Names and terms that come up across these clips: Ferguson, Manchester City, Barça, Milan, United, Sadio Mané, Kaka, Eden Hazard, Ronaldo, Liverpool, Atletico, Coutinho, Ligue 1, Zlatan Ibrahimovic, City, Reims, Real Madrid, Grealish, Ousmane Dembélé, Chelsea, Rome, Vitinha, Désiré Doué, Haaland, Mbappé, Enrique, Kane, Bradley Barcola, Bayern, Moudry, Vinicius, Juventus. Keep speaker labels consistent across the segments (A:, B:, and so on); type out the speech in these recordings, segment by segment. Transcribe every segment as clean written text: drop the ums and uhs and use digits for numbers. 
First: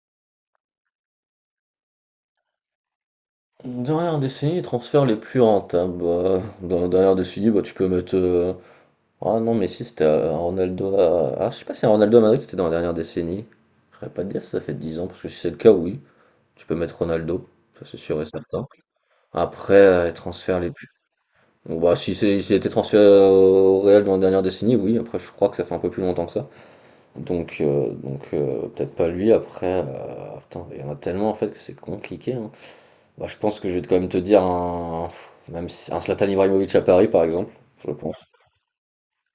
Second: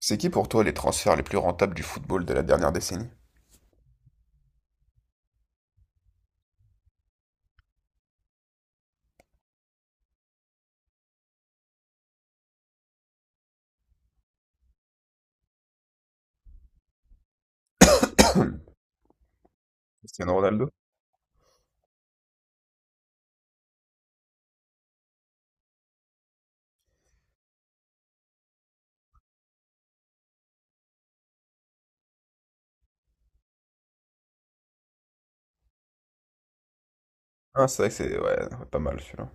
A: C'est qui pour toi les transferts les plus rentables du football de la dernière décennie?
B: Dernière décennie, les transferts les plus rentables, bah, dans la dernière décennie, bah, tu peux mettre. Ah non, mais si, c'était Ronaldo à. Ah, je sais pas si Ronaldo à Madrid c'était dans la dernière décennie. Je saurais pas te dire si ça fait 10 ans, parce que si c'est le cas, oui. Tu peux mettre Ronaldo, ça c'est sûr et certain. Après, les
A: Cristiano
B: transferts les
A: Ronaldo?
B: plus. Bon, bah, si c'est, s'il a été transféré au Real dans la dernière décennie, oui. Après, je crois que ça fait un peu plus longtemps que ça. Donc, peut-être pas lui. Après, putain, il y en a tellement en fait que c'est compliqué, hein. Bah, je pense que je vais quand même te dire un, même si- un Zlatan Ibrahimovic à Paris, par exemple,
A: Ah, c'est vrai
B: je
A: que
B: pense.
A: c'est ouais, ouais, pas mal celui-là.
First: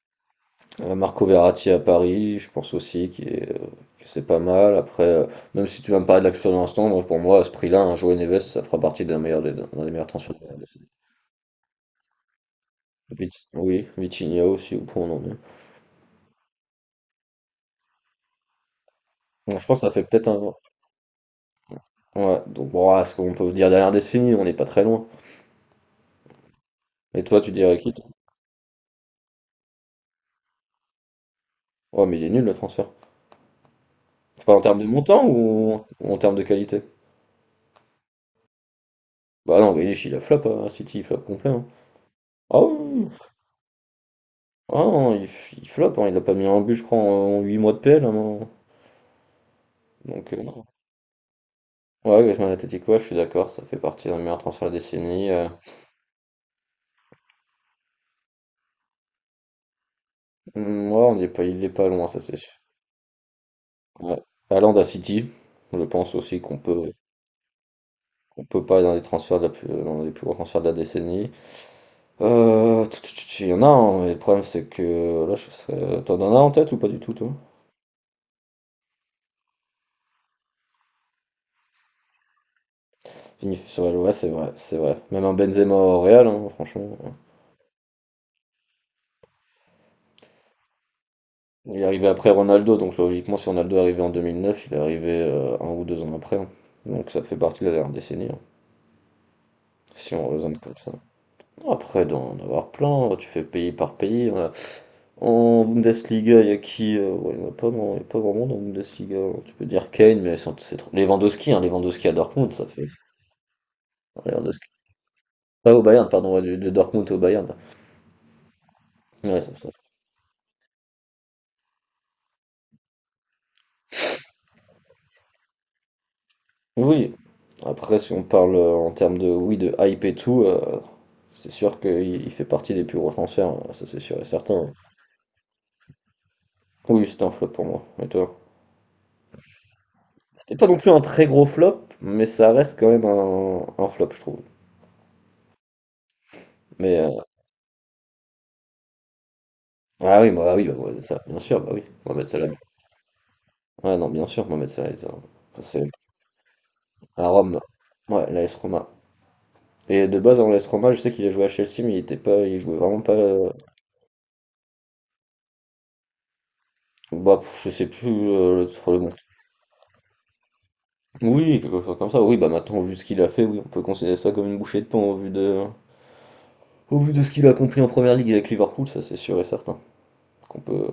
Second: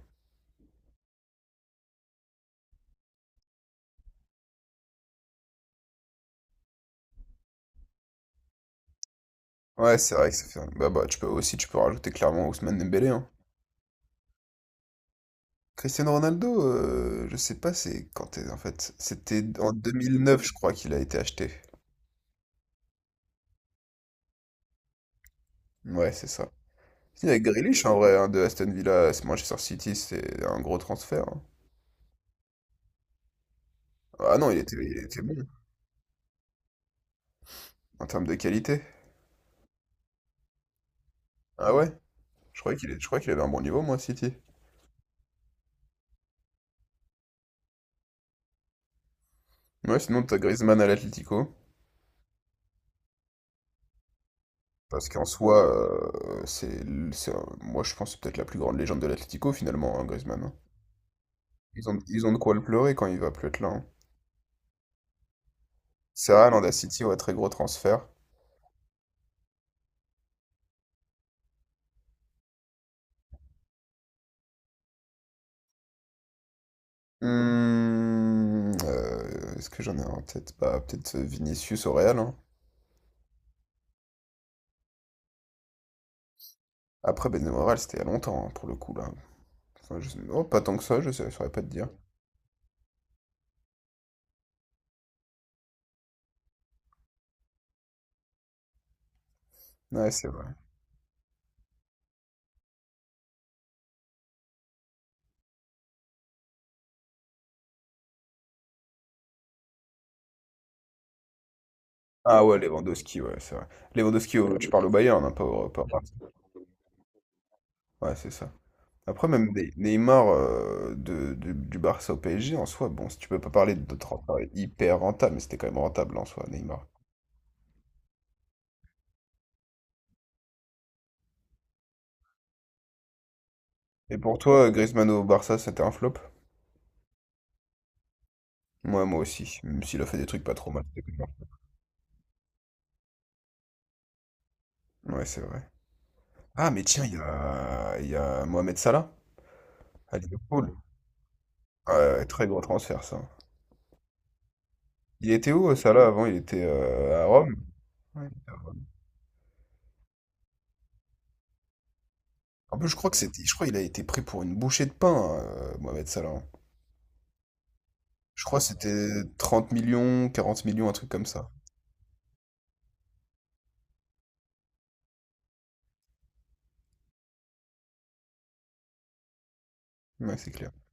B: Marco Verratti à Paris, je pense aussi qu'il est, que c'est pas mal. Après, même si tu vas me parler de l'action de l'instant, moi, pour moi, à ce prix-là, un Joao Neves, ça fera partie d'un meilleur des, d'un des
A: Ouais,
B: meilleurs
A: c'est vrai que
B: transferts.
A: ça fait. Bah, bah, tu peux aussi tu peux rajouter clairement Ousmane Dembélé, hein.
B: Oui, Vitinha aussi, ou pour non est.
A: Cristiano Ronaldo, je sais pas c'est quand en fait. C'était
B: Bon, je
A: en
B: pense que
A: deux
B: ça fait
A: mille
B: peut-être un...
A: neuf je crois, qu'il a été acheté.
B: Ouais, donc bon, ah, ce qu'on peut dire derrière décennie, on n'est pas très loin.
A: Ouais, c'est ça.
B: Et
A: Il y a
B: toi, tu dirais
A: Grealish,
B: qui?
A: en
B: Toi.
A: vrai, hein, de Aston Villa à Manchester City, c'est un gros transfert, hein.
B: Ouais, mais il est nul le transfert.
A: Ah non,
B: Pas
A: il
B: en
A: était,
B: termes de
A: il était
B: montant
A: bon,
B: ou en termes de qualité?
A: en termes de qualité.
B: Bah non, Grealish, il a flop hein, à City, il flop complet, hein.
A: Ah ouais? Je
B: Ah
A: croyais qu'il est- je
B: oui,
A: croyais qu'il avait un bon niveau, moi, à City.
B: ah non, il, il floppe, hein, il a pas mis un but, je crois, en 8 mois de PL, hein. Non.
A: Ouais, sinon,
B: Donc,
A: t'as
B: non.
A: Griezmann à l'Atlético.
B: Ouais, Griezmann Atletico, ouais, je suis d'accord, ça fait partie d'un meilleur transfert de la
A: Parce qu'en
B: décennie,
A: soi, euh, c'est, c'est- moi je pense que c'est peut-être la plus grande légende de l'Atlético finalement, hein, Griezmann, hein.
B: Hmm, ouais, on n'est pas, il est
A: Ils
B: pas
A: ont,
B: loin, ça
A: ils ont de
B: c'est sûr.
A: quoi le pleurer quand il va plus être là, hein.
B: Ouais. Haaland à City, je pense
A: C'est
B: aussi
A: vrai, Landa City, ouais, très gros transfert.
B: qu'on peut pas être dans les transferts de la plus, dans les plus gros transferts de la décennie. Il y en a un, mais le problème c'est que là, je serais... T'en as un en tête ou pas du tout, toi?
A: Est-ce que j'en ai un en tête? Bah, peut-être Vinicius au Real, hein.
B: Vinicius, ouais, ouais, c'est vrai, c'est vrai. Même un Benzema au Real, hein, franchement.
A: Après, Benzema au Real, c'était il y a longtemps, hein, pour le coup, là. Enfin, oh, pas tant que ça, je saurais pas te
B: Il est
A: dire.
B: arrivé après Ronaldo, donc logiquement, si Ronaldo est arrivé en 2009, il est arrivé un ou 2 ans après, hein. Donc ça fait partie de la dernière décennie, hein,
A: Ouais,
B: si
A: c'est
B: on
A: vrai.
B: raisonne comme ça. Après, d'en avoir plein, hein, tu fais pays par pays, hein. En Bundesliga, il y a qui ouais, il n'y en a pas, non, il y a pas vraiment dans la Bundesliga, hein. Tu peux dire Kane, mais c'est trop. Lewandowski, hein, Lewandowski à
A: Ah
B: Dortmund,
A: ouais,
B: ça fait.
A: Lewandowski, ouais, c'est vrai. Lewandowski,
B: Lewandowski.
A: tu parles au Bayern, hein, pas au,
B: Pas
A: pas
B: au
A: au
B: Bayern,
A: Barça.
B: pardon, ouais, de Dortmund au Bayern.
A: Ouais, c'est ça. Après,
B: Ouais,
A: même
B: ça,
A: des Neymar du Barça au PSG, en soi, bon, si tu peux pas parler de transfert hyper rentable, mais c'était quand même rentable en soi, Neymar.
B: oui, après, si on parle en termes de, oui, de hype et tout, c'est sûr qu'il il fait partie des plus gros transferts, hein, ça c'est
A: Et
B: sûr et
A: pour toi,
B: certain.
A: Griezmann au Barça, c'était un flop?
B: Oui, c'était un flop pour moi. Et toi?
A: Moi aussi, même s'il a fait des trucs pas
B: C'était pas
A: trop
B: non
A: mal,
B: plus un
A: c'était quand
B: très
A: même un
B: gros flop, mais ça reste quand même un flop, je trouve.
A: flop. Ouais, c'est vrai. Ah, mais
B: Mais,
A: tiens, il y a, il y a Mohamed Salah à
B: ah oui, bah,
A: Liverpool.
B: ouais, ça, bien sûr, bah oui,
A: Ouais,
B: Mohamed
A: très
B: Salah.
A: gros transfert, ça.
B: Ouais, non, bien sûr, Mohamed Salah, il est un-
A: Il était
B: enfin,
A: où,
B: c'est
A: Salah, avant? Il était à
B: à
A: Rome?
B: Rome.
A: Ouais.
B: Ouais, l'AS Roma. Et de base, en l'AS Roma, je sais qu'il a joué à Chelsea, mais il était pas, il
A: En
B: jouait
A: plus, je
B: vraiment
A: crois
B: pas,
A: que c'était, je crois qu'il a été pris pour une bouchée de pain, Mohamed Salah.
B: bah, pff, je sais plus,
A: Je crois que c'était 30 millions, 40 millions, un truc comme ça.
B: oui, quelque chose comme ça. Oui, bah maintenant, vu ce qu'il a fait, oui, on peut considérer ça comme une bouchée de pain au vu de ce qu'il a accompli en première ligue avec Liverpool, ça c'est sûr et certain.
A: Ouais, c'est
B: Qu'on
A: clair.
B: peut.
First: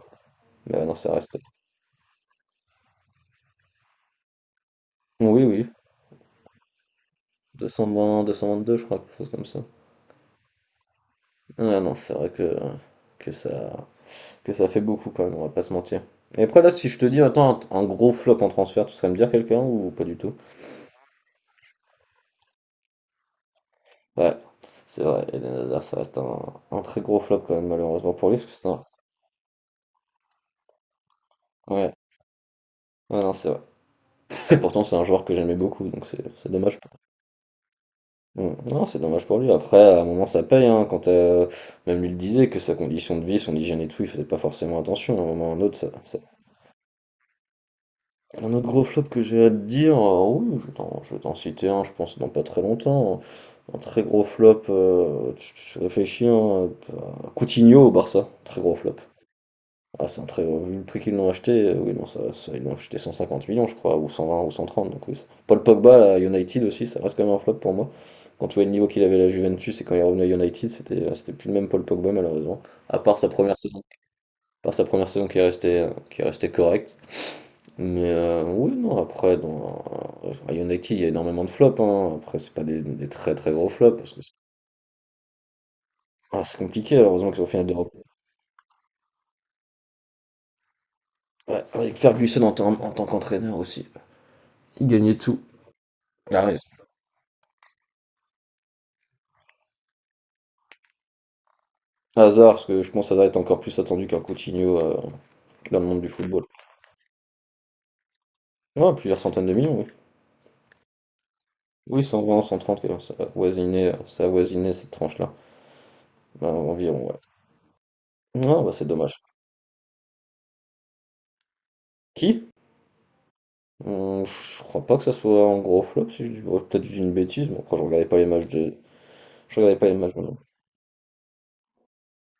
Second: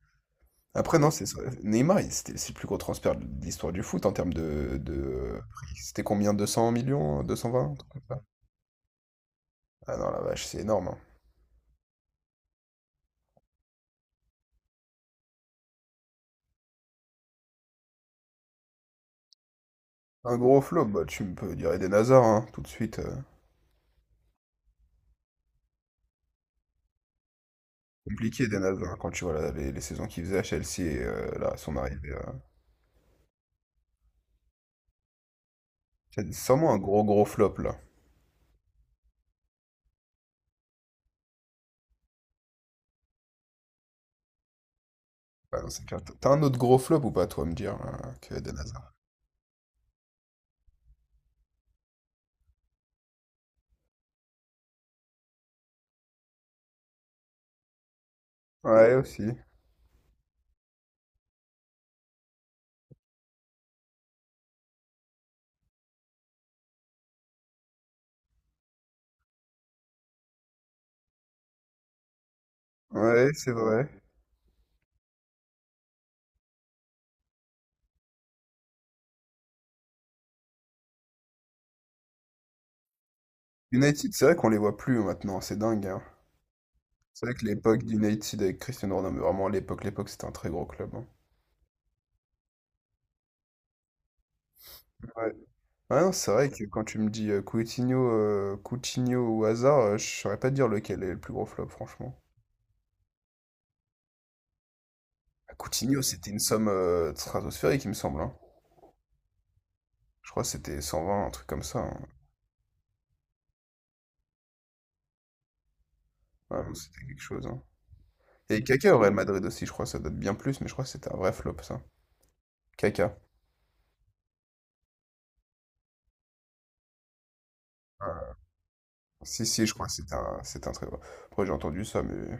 B: Mais ouais, non,
A: Après, non,
B: ça
A: c'est
B: reste.
A: Neymar, c'est le plus gros transfert de l'histoire du foot en termes de
B: Oui, oui,
A: prix. C'était combien? 200 millions? 220? Un truc comme ça.
B: 222, je crois, quelque chose comme ça.
A: Ah non, la vache, c'est énorme, hein.
B: Ah non, c'est vrai que ça, que ça fait beaucoup quand même, on va pas se mentir. Et après, là, si je te dis, attends, un gros flop en transfert, tu serais me dire quelqu'un ou pas du tout?
A: Un gros flop, bah, tu me peux dire Eden Hazard, hein, tout de suite. euh,
B: Ouais, c'est vrai, Eden Hazard, ça reste un très gros flop quand même, malheureusement pour lui,
A: compliqué
B: parce que
A: Eden
B: c'est un.
A: Hazard, hein, quand tu vois là, les saisons qu'il faisait à Chelsea et là, son
B: Ouais,
A: arrivée.
B: ouais, non, c'est vrai. Et pourtant, c'est un joueur que j'aimais beaucoup, donc c'est
A: C'est
B: c'est
A: sûrement un
B: dommage.
A: gros gros flop là.
B: Mm. Non, c'est dommage pour lui. Après, à un moment, ça paye. Hein, quand même lui le disait que sa condition de vie, son hygiène et tout, il faisait pas forcément attention. À un moment,
A: Ah
B: un
A: non,
B: autre,
A: c'est
B: ça,
A: clair. T'as
B: ça-
A: t'as un autre gros flop ou pas, toi, à me dire, là, que
B: un
A: Eden
B: autre gros
A: Hazard?
B: flop que j'ai à te dire, oui, je vais t'en citer un, je pense, dans pas très longtemps. Un très gros flop. Je réfléchis, hein. Coutinho au Barça, très gros
A: Ouais,
B: flop.
A: aussi.
B: Ah, c'est un très gros. Vu le prix qu'ils l'ont acheté, oui, non, ça, ils l'ont acheté 150 millions, je crois, ou 120 ou 130. Donc, oui. Ça- Paul Pogba à United aussi, ça reste quand même un flop pour moi. Quand tu vois le niveau qu'il avait à la Juventus et quand il est revenu à United, c'était c'était plus le même Paul Pogba malheureusement. À part sa
A: Ouais, c'est
B: première saison,
A: vrai.
B: à part sa première saison qui est restée correcte. Mais oui, non, après, dans, à United, il y a énormément de flops, hein. Après, c'est pas des, des très très gros flops
A: United,
B: parce que
A: c'est
B: c'est
A: vrai qu'on les voit plus hein, maintenant, c'est dingue, hein.
B: ah, c'est compliqué,
A: C'est
B: heureusement
A: vrai
B: qu'ils sont
A: que
B: au final
A: l'époque
B: d'Europe.
A: d'United avec Cristiano Ronaldo, mais vraiment l'époque c'était un très gros club, hein.
B: Ouais, avec Ferguson en, en tant qu'entraîneur aussi, il gagnait
A: Ouais.
B: tout.
A: Ouais, non, c'est
B: Ah,
A: vrai
B: ouais.
A: que quand tu me dis Coutinho ou Hazard, je saurais pas te dire lequel est le plus gros flop, franchement.
B: Hazard, parce que je pense que Hazard est encore plus attendu qu'un Coutinho
A: Ah,
B: dans le
A: Coutinho,
B: monde du
A: c'était une
B: football.
A: somme stratosphérique, il me semble, hein.
B: Ouais, plusieurs centaines de millions, oui.
A: Je crois que c'était 120, un truc comme ça, hein.
B: Oui, 120, 130, ça a voisiné cette tranche-là. Bah,
A: Ouais, non,
B: environ,
A: c'était
B: ouais.
A: quelque chose, hein. Et
B: Ah, bah c'est
A: Kaka au Real
B: dommage.
A: Madrid aussi, je crois, ça date bien plus, mais je crois que c'était un vrai flop, ça.
B: Qui?
A: Kaka.
B: Je crois pas que ça soit un gros flop, si je dis, ouais, peut-être que je dis une bêtise, mais après je regardais pas les
A: Ah,
B: matchs de...
A: si,
B: Je
A: si, je
B: regardais
A: crois
B: pas
A: que
B: les
A: c'était
B: matchs, non.
A: un, c'est un très gros. Après, j'ai entendu ça, mais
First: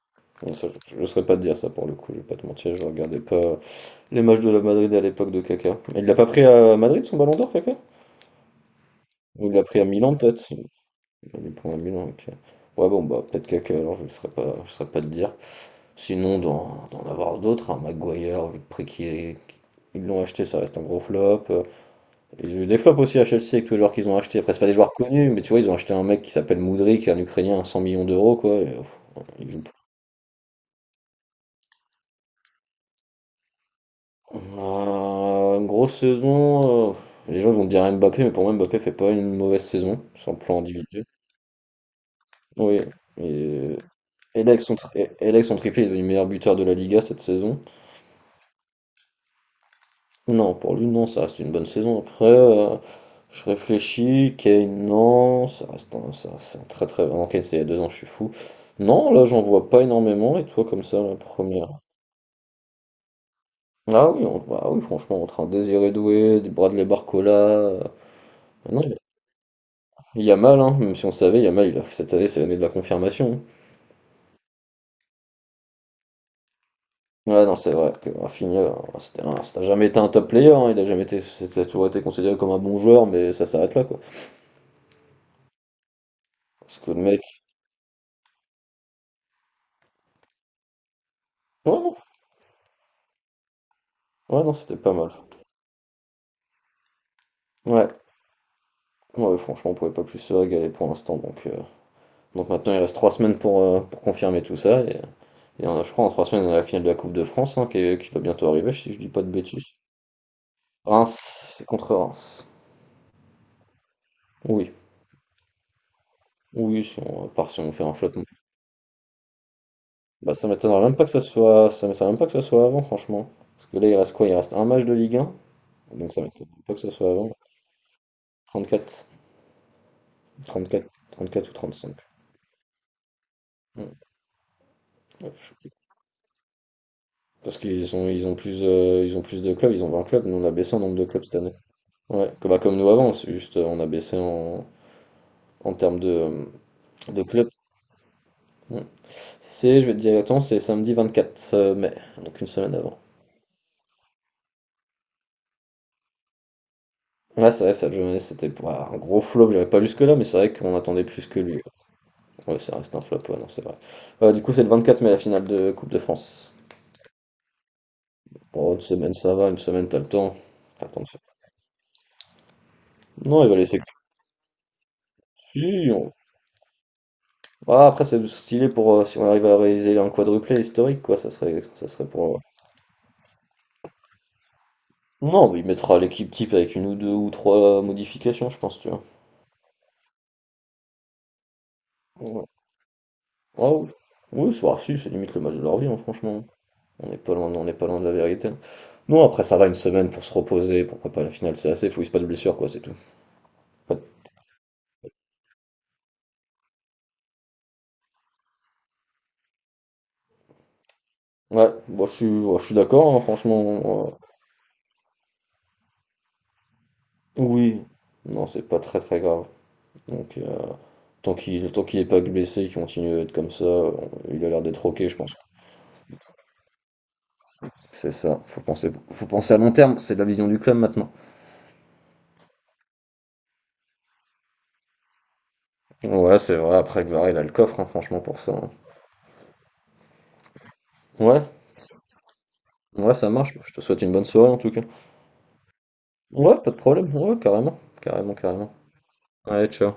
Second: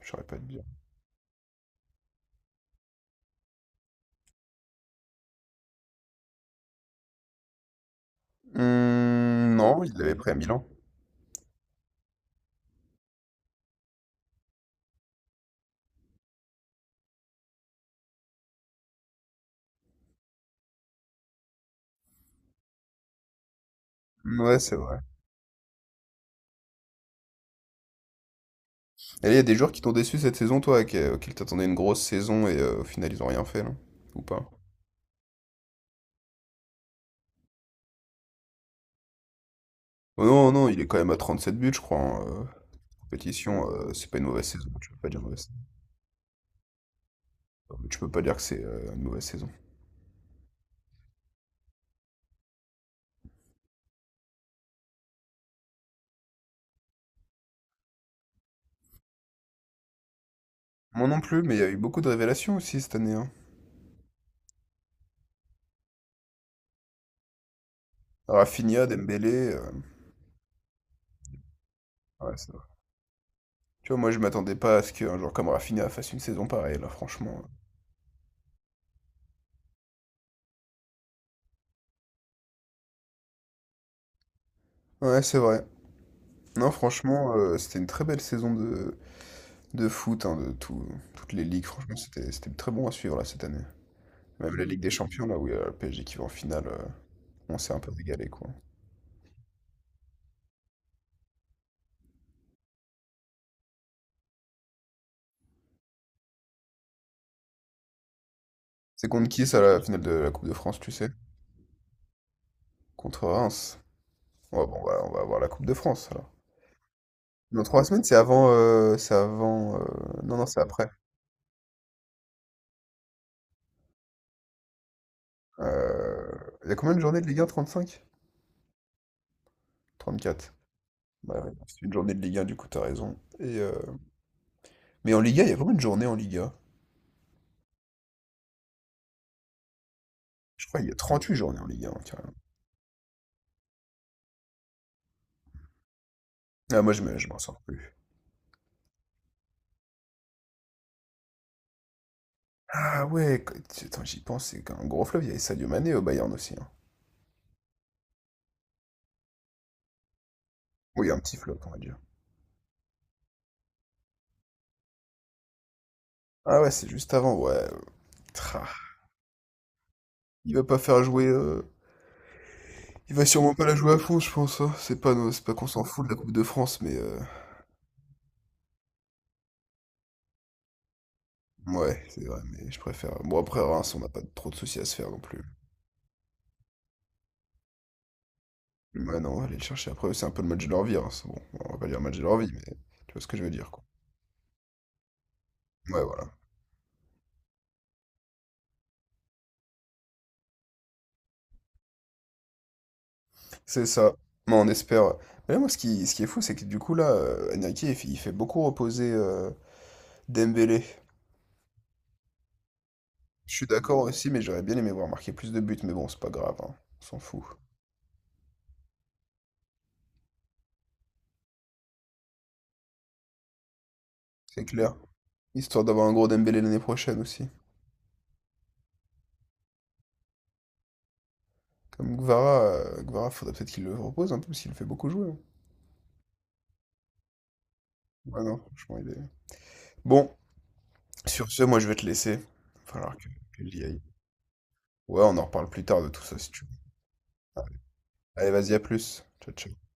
A: je saurais pas te
B: Non,
A: dire.
B: ça, je, ne saurais pas te dire ça pour le coup, je vais pas te mentir, je regardais pas les matchs de la Madrid à l'époque de Kaka. Mais il l'a pas pris à Madrid son ballon d'or, Kaka? Ou il l'a pris
A: Non,
B: à
A: il l'avait
B: Milan
A: pris à
B: peut-être?
A: Milan.
B: Il des points à Milan, ok. Ouais, bon, bah, peut-être Kaka, alors je ne saurais pas, je saurais pas te dire. Sinon, d'en avoir d'autres, un Maguire, vu le prix qui est- qu'ils l'ont acheté, ça reste un gros flop. Ils ont eu des flops aussi à Chelsea avec tous les joueurs qu'ils ont achetés. Après,
A: Ouais,
B: c'est pas des
A: c'est
B: joueurs
A: vrai.
B: connus, mais tu vois, ils ont acheté un mec qui s'appelle Moudry, qui est un Ukrainien à 100 millions d'euros, quoi,
A: Et il y a
B: il
A: des
B: joue
A: joueurs
B: plus.
A: qui t'ont déçu cette saison, toi, auxquels t'attendais une grosse saison et au final ils ont rien fait, là. Ou pas?
B: Une grosse saison, les gens vont me dire Mbappé, mais pour moi, Mbappé fait pas une mauvaise saison,
A: Oh
B: sur le
A: non,
B: plan
A: non, il est quand
B: individuel.
A: même à 37 buts, je crois, en
B: Oui,
A: compétition,
B: et,
A: c'est pas une mauvaise
B: avec
A: saison.
B: son,
A: Tu peux pas dire
B: et là, avec
A: mauvaise.
B: son triplé, il est devenu meilleur buteur de la Liga cette saison.
A: Tu peux pas dire que c'est une mauvaise saison.
B: Non, pour lui, non, ça reste une bonne saison. Après, je réfléchis. Kane, non, ça reste un, ça, c'est un très très. Non, Kane, c'est il y a 2 ans, je suis fou. Non, là, j'en vois pas énormément. Et toi, comme ça,
A: Moi
B: la
A: non plus, mais il y a eu
B: première.
A: beaucoup de révélations aussi cette année, hein.
B: Ah oui, on, bah oui, franchement, entre un Désiré Doué, des Bradley Barcola, non,
A: Rafinha, Dembélé.
B: il y a mal, hein, même si on savait, il y a, mal cette année,
A: Ouais,
B: c'est
A: c'est
B: l'année de
A: vrai.
B: la confirmation.
A: Tu vois, moi je m'attendais pas à ce qu'un joueur comme Rafinha fasse une saison pareille, là, franchement.
B: Ouais, non, c'est vrai que Rafinha, c'était un- ça n'a jamais été un top player, hein, il a jamais été. C'était toujours été considéré comme un bon joueur, mais ça s'arrête là, quoi.
A: Ouais, c'est vrai. Non,
B: Parce que le
A: franchement,
B: mec.
A: c'était une très belle saison de foot, hein, de toutes les ligues.
B: Ouais, non,
A: Franchement, c'était très bon à suivre là cette année.
B: ouais, non,
A: Même la
B: c'était
A: Ligue des
B: pas mal.
A: Champions, là, où il y a le PSG qui va en finale, on s'est un
B: Ouais.
A: peu régalé, quoi.
B: Ouais, franchement, on pouvait pas plus se régaler pour l'instant. Donc maintenant, il reste 3 semaines pour confirmer tout ça. Et, je crois en 3 semaines, on a la finale de la Coupe de France hein, qui, est- qui va bientôt arriver, si je dis
A: C'est
B: pas
A: contre
B: de
A: qui, ça,
B: bêtises.
A: la finale de la Coupe de France, tu sais?
B: Reims, c'est contre Reims.
A: Contre Reims. Ouais,
B: Oui,
A: bon, voilà, on va avoir la Coupe de France, alors.
B: oui, si on, à part si
A: Dans
B: on
A: trois
B: fait un
A: semaines, c'est
B: flottement.
A: avant... euh, c'est avant... euh,
B: Bah,
A: Non, non,
B: ça
A: c'est
B: m'étonnerait
A: après.
B: même pas que ça soit, ça m'étonnerait même pas que ça soit avant, franchement. Parce que là, il reste quoi? Il reste un match de Ligue 1, donc ça
A: Euh,
B: m'étonnerait
A: Il y
B: pas
A: a
B: que ça
A: combien de
B: soit
A: journées de
B: avant.
A: Ligue 1? 35?
B: 34,
A: 34.
B: 34,
A: Ouais,
B: 34
A: ouais,
B: ou
A: c'est une
B: 35.
A: journée de Ligue 1, du coup, t'as raison.
B: Hmm,
A: Mais en
B: ouais,
A: Liga,
B: je
A: il y a
B: sais plus.
A: combien de journées en Liga?
B: Parce qu'ils ont, ils ont plus de clubs, ils ont 20 clubs, nous on a
A: Je
B: baissé en
A: crois qu'il y
B: nombre
A: a
B: de
A: trente
B: clubs cette
A: huit
B: année.
A: journées en Liga, hein,
B: Ouais,
A: carrément.
B: comme, bah, comme nous avant, c'est juste on a baissé en, en termes
A: Ah, moi,
B: de
A: je m'en
B: club.
A: sors plus.
B: Ouais. C'est, je vais te dire attends, c'est samedi 24 mai, donc une semaine avant.
A: Ah ouais, attends, j'y pense, c'est qu'un gros fleuve, il y avait Sadio Mané au Bayern aussi, hein.
B: Ouais, c'est vrai, cette journée, c'était pour un gros flop, j'avais pas jusque-là, mais c'est vrai qu'on attendait
A: Oui, un
B: plus
A: petit
B: que
A: flop,
B: lui.
A: on va dire.
B: Ouais, ça reste un flop, ouais, non, c'est vrai. Du coup, c'est le 24 mai, la finale de Coupe de France.
A: Ah ouais, c'est juste avant, ouais. Tra.
B: Bon, une semaine, ça va, une semaine, t'as le temps.
A: Il va pas
B: T'as le temps
A: faire
B: de faire.
A: jouer. Il va
B: Non, il
A: sûrement
B: va
A: pas la
B: laisser que
A: jouer à fond, je pense, hein. C'est pas qu'on s'en
B: si,
A: fout de
B: on-
A: la Coupe de France, mais.
B: Ah, après, c'est stylé pour si on arrive à réaliser un quadruplé historique, quoi, ça
A: Ouais,
B: serait
A: c'est
B: pour,
A: vrai, mais je préfère. Bon, après, Reims, on n'a pas trop de soucis à se faire non plus.
B: non, mais il mettra l'équipe type avec une ou deux ou trois modifications, je pense, tu vois.
A: Ouais, non, on va aller le chercher après. C'est un peu le match de leur vie, hein. c'est Bon, on va pas dire le match de leur
B: Ouais.
A: vie, mais tu vois ce que je veux dire,
B: Ah
A: quoi.
B: oui, oui, c'est bah, si, c'est limite le match de leur vie, hein,
A: Ouais, voilà.
B: franchement. On n'est pas loin, on n'est pas loin de la vérité. Non, après ça va une semaine pour se reposer, pour préparer la finale, c'est assez, faut qu'il se passe de blessure, quoi, c'est tout.
A: C'est
B: Ouais,
A: ça. Mais on espère. Mais là, moi, ce qui est fou, c'est que du coup, là, Enrique, il fait, beaucoup reposer Dembélé.
B: ouais, bon, je suis, ouais, je suis d'accord, hein,
A: Je suis d'accord
B: franchement.
A: aussi, mais j'aurais bien aimé voir marquer plus de buts, mais bon, c'est pas grave, hein. On s'en fout.
B: Oui, non, c'est pas très très grave. Donc, tant qu'il est pas blessé, qu'il continue à être comme ça, on- il a l'air
A: C'est
B: d'être
A: clair.
B: ok, je pense.
A: Histoire d'avoir un gros Dembélé l'année prochaine aussi.
B: C'est ça, faut penser à long terme, c'est de la vision du club maintenant.
A: Comme Gvara, Guevara, faudrait peut-être qu'il le repose un peu, parce qu'il le fait beaucoup jouer, hein.
B: Ouais, c'est vrai, après Guevara, il a le coffre, hein, franchement, pour
A: Ouais,
B: ça,
A: non,
B: hein.
A: franchement, il est. Bon,
B: Ouais,
A: sur ce, moi, je vais te laisser. Va
B: ouais,
A: falloir que,
B: ça marche.
A: que
B: Je te
A: j'y aille.
B: souhaite une bonne soirée en tout cas.
A: Ouais, on en reparle plus tard de tout ça, si
B: Ouais,
A: tu veux.
B: pas de problème, ouais, carrément, carrément,
A: Allez, vas-y,
B: carrément.
A: à plus. Ciao,
B: Allez,
A: ciao.
B: ciao.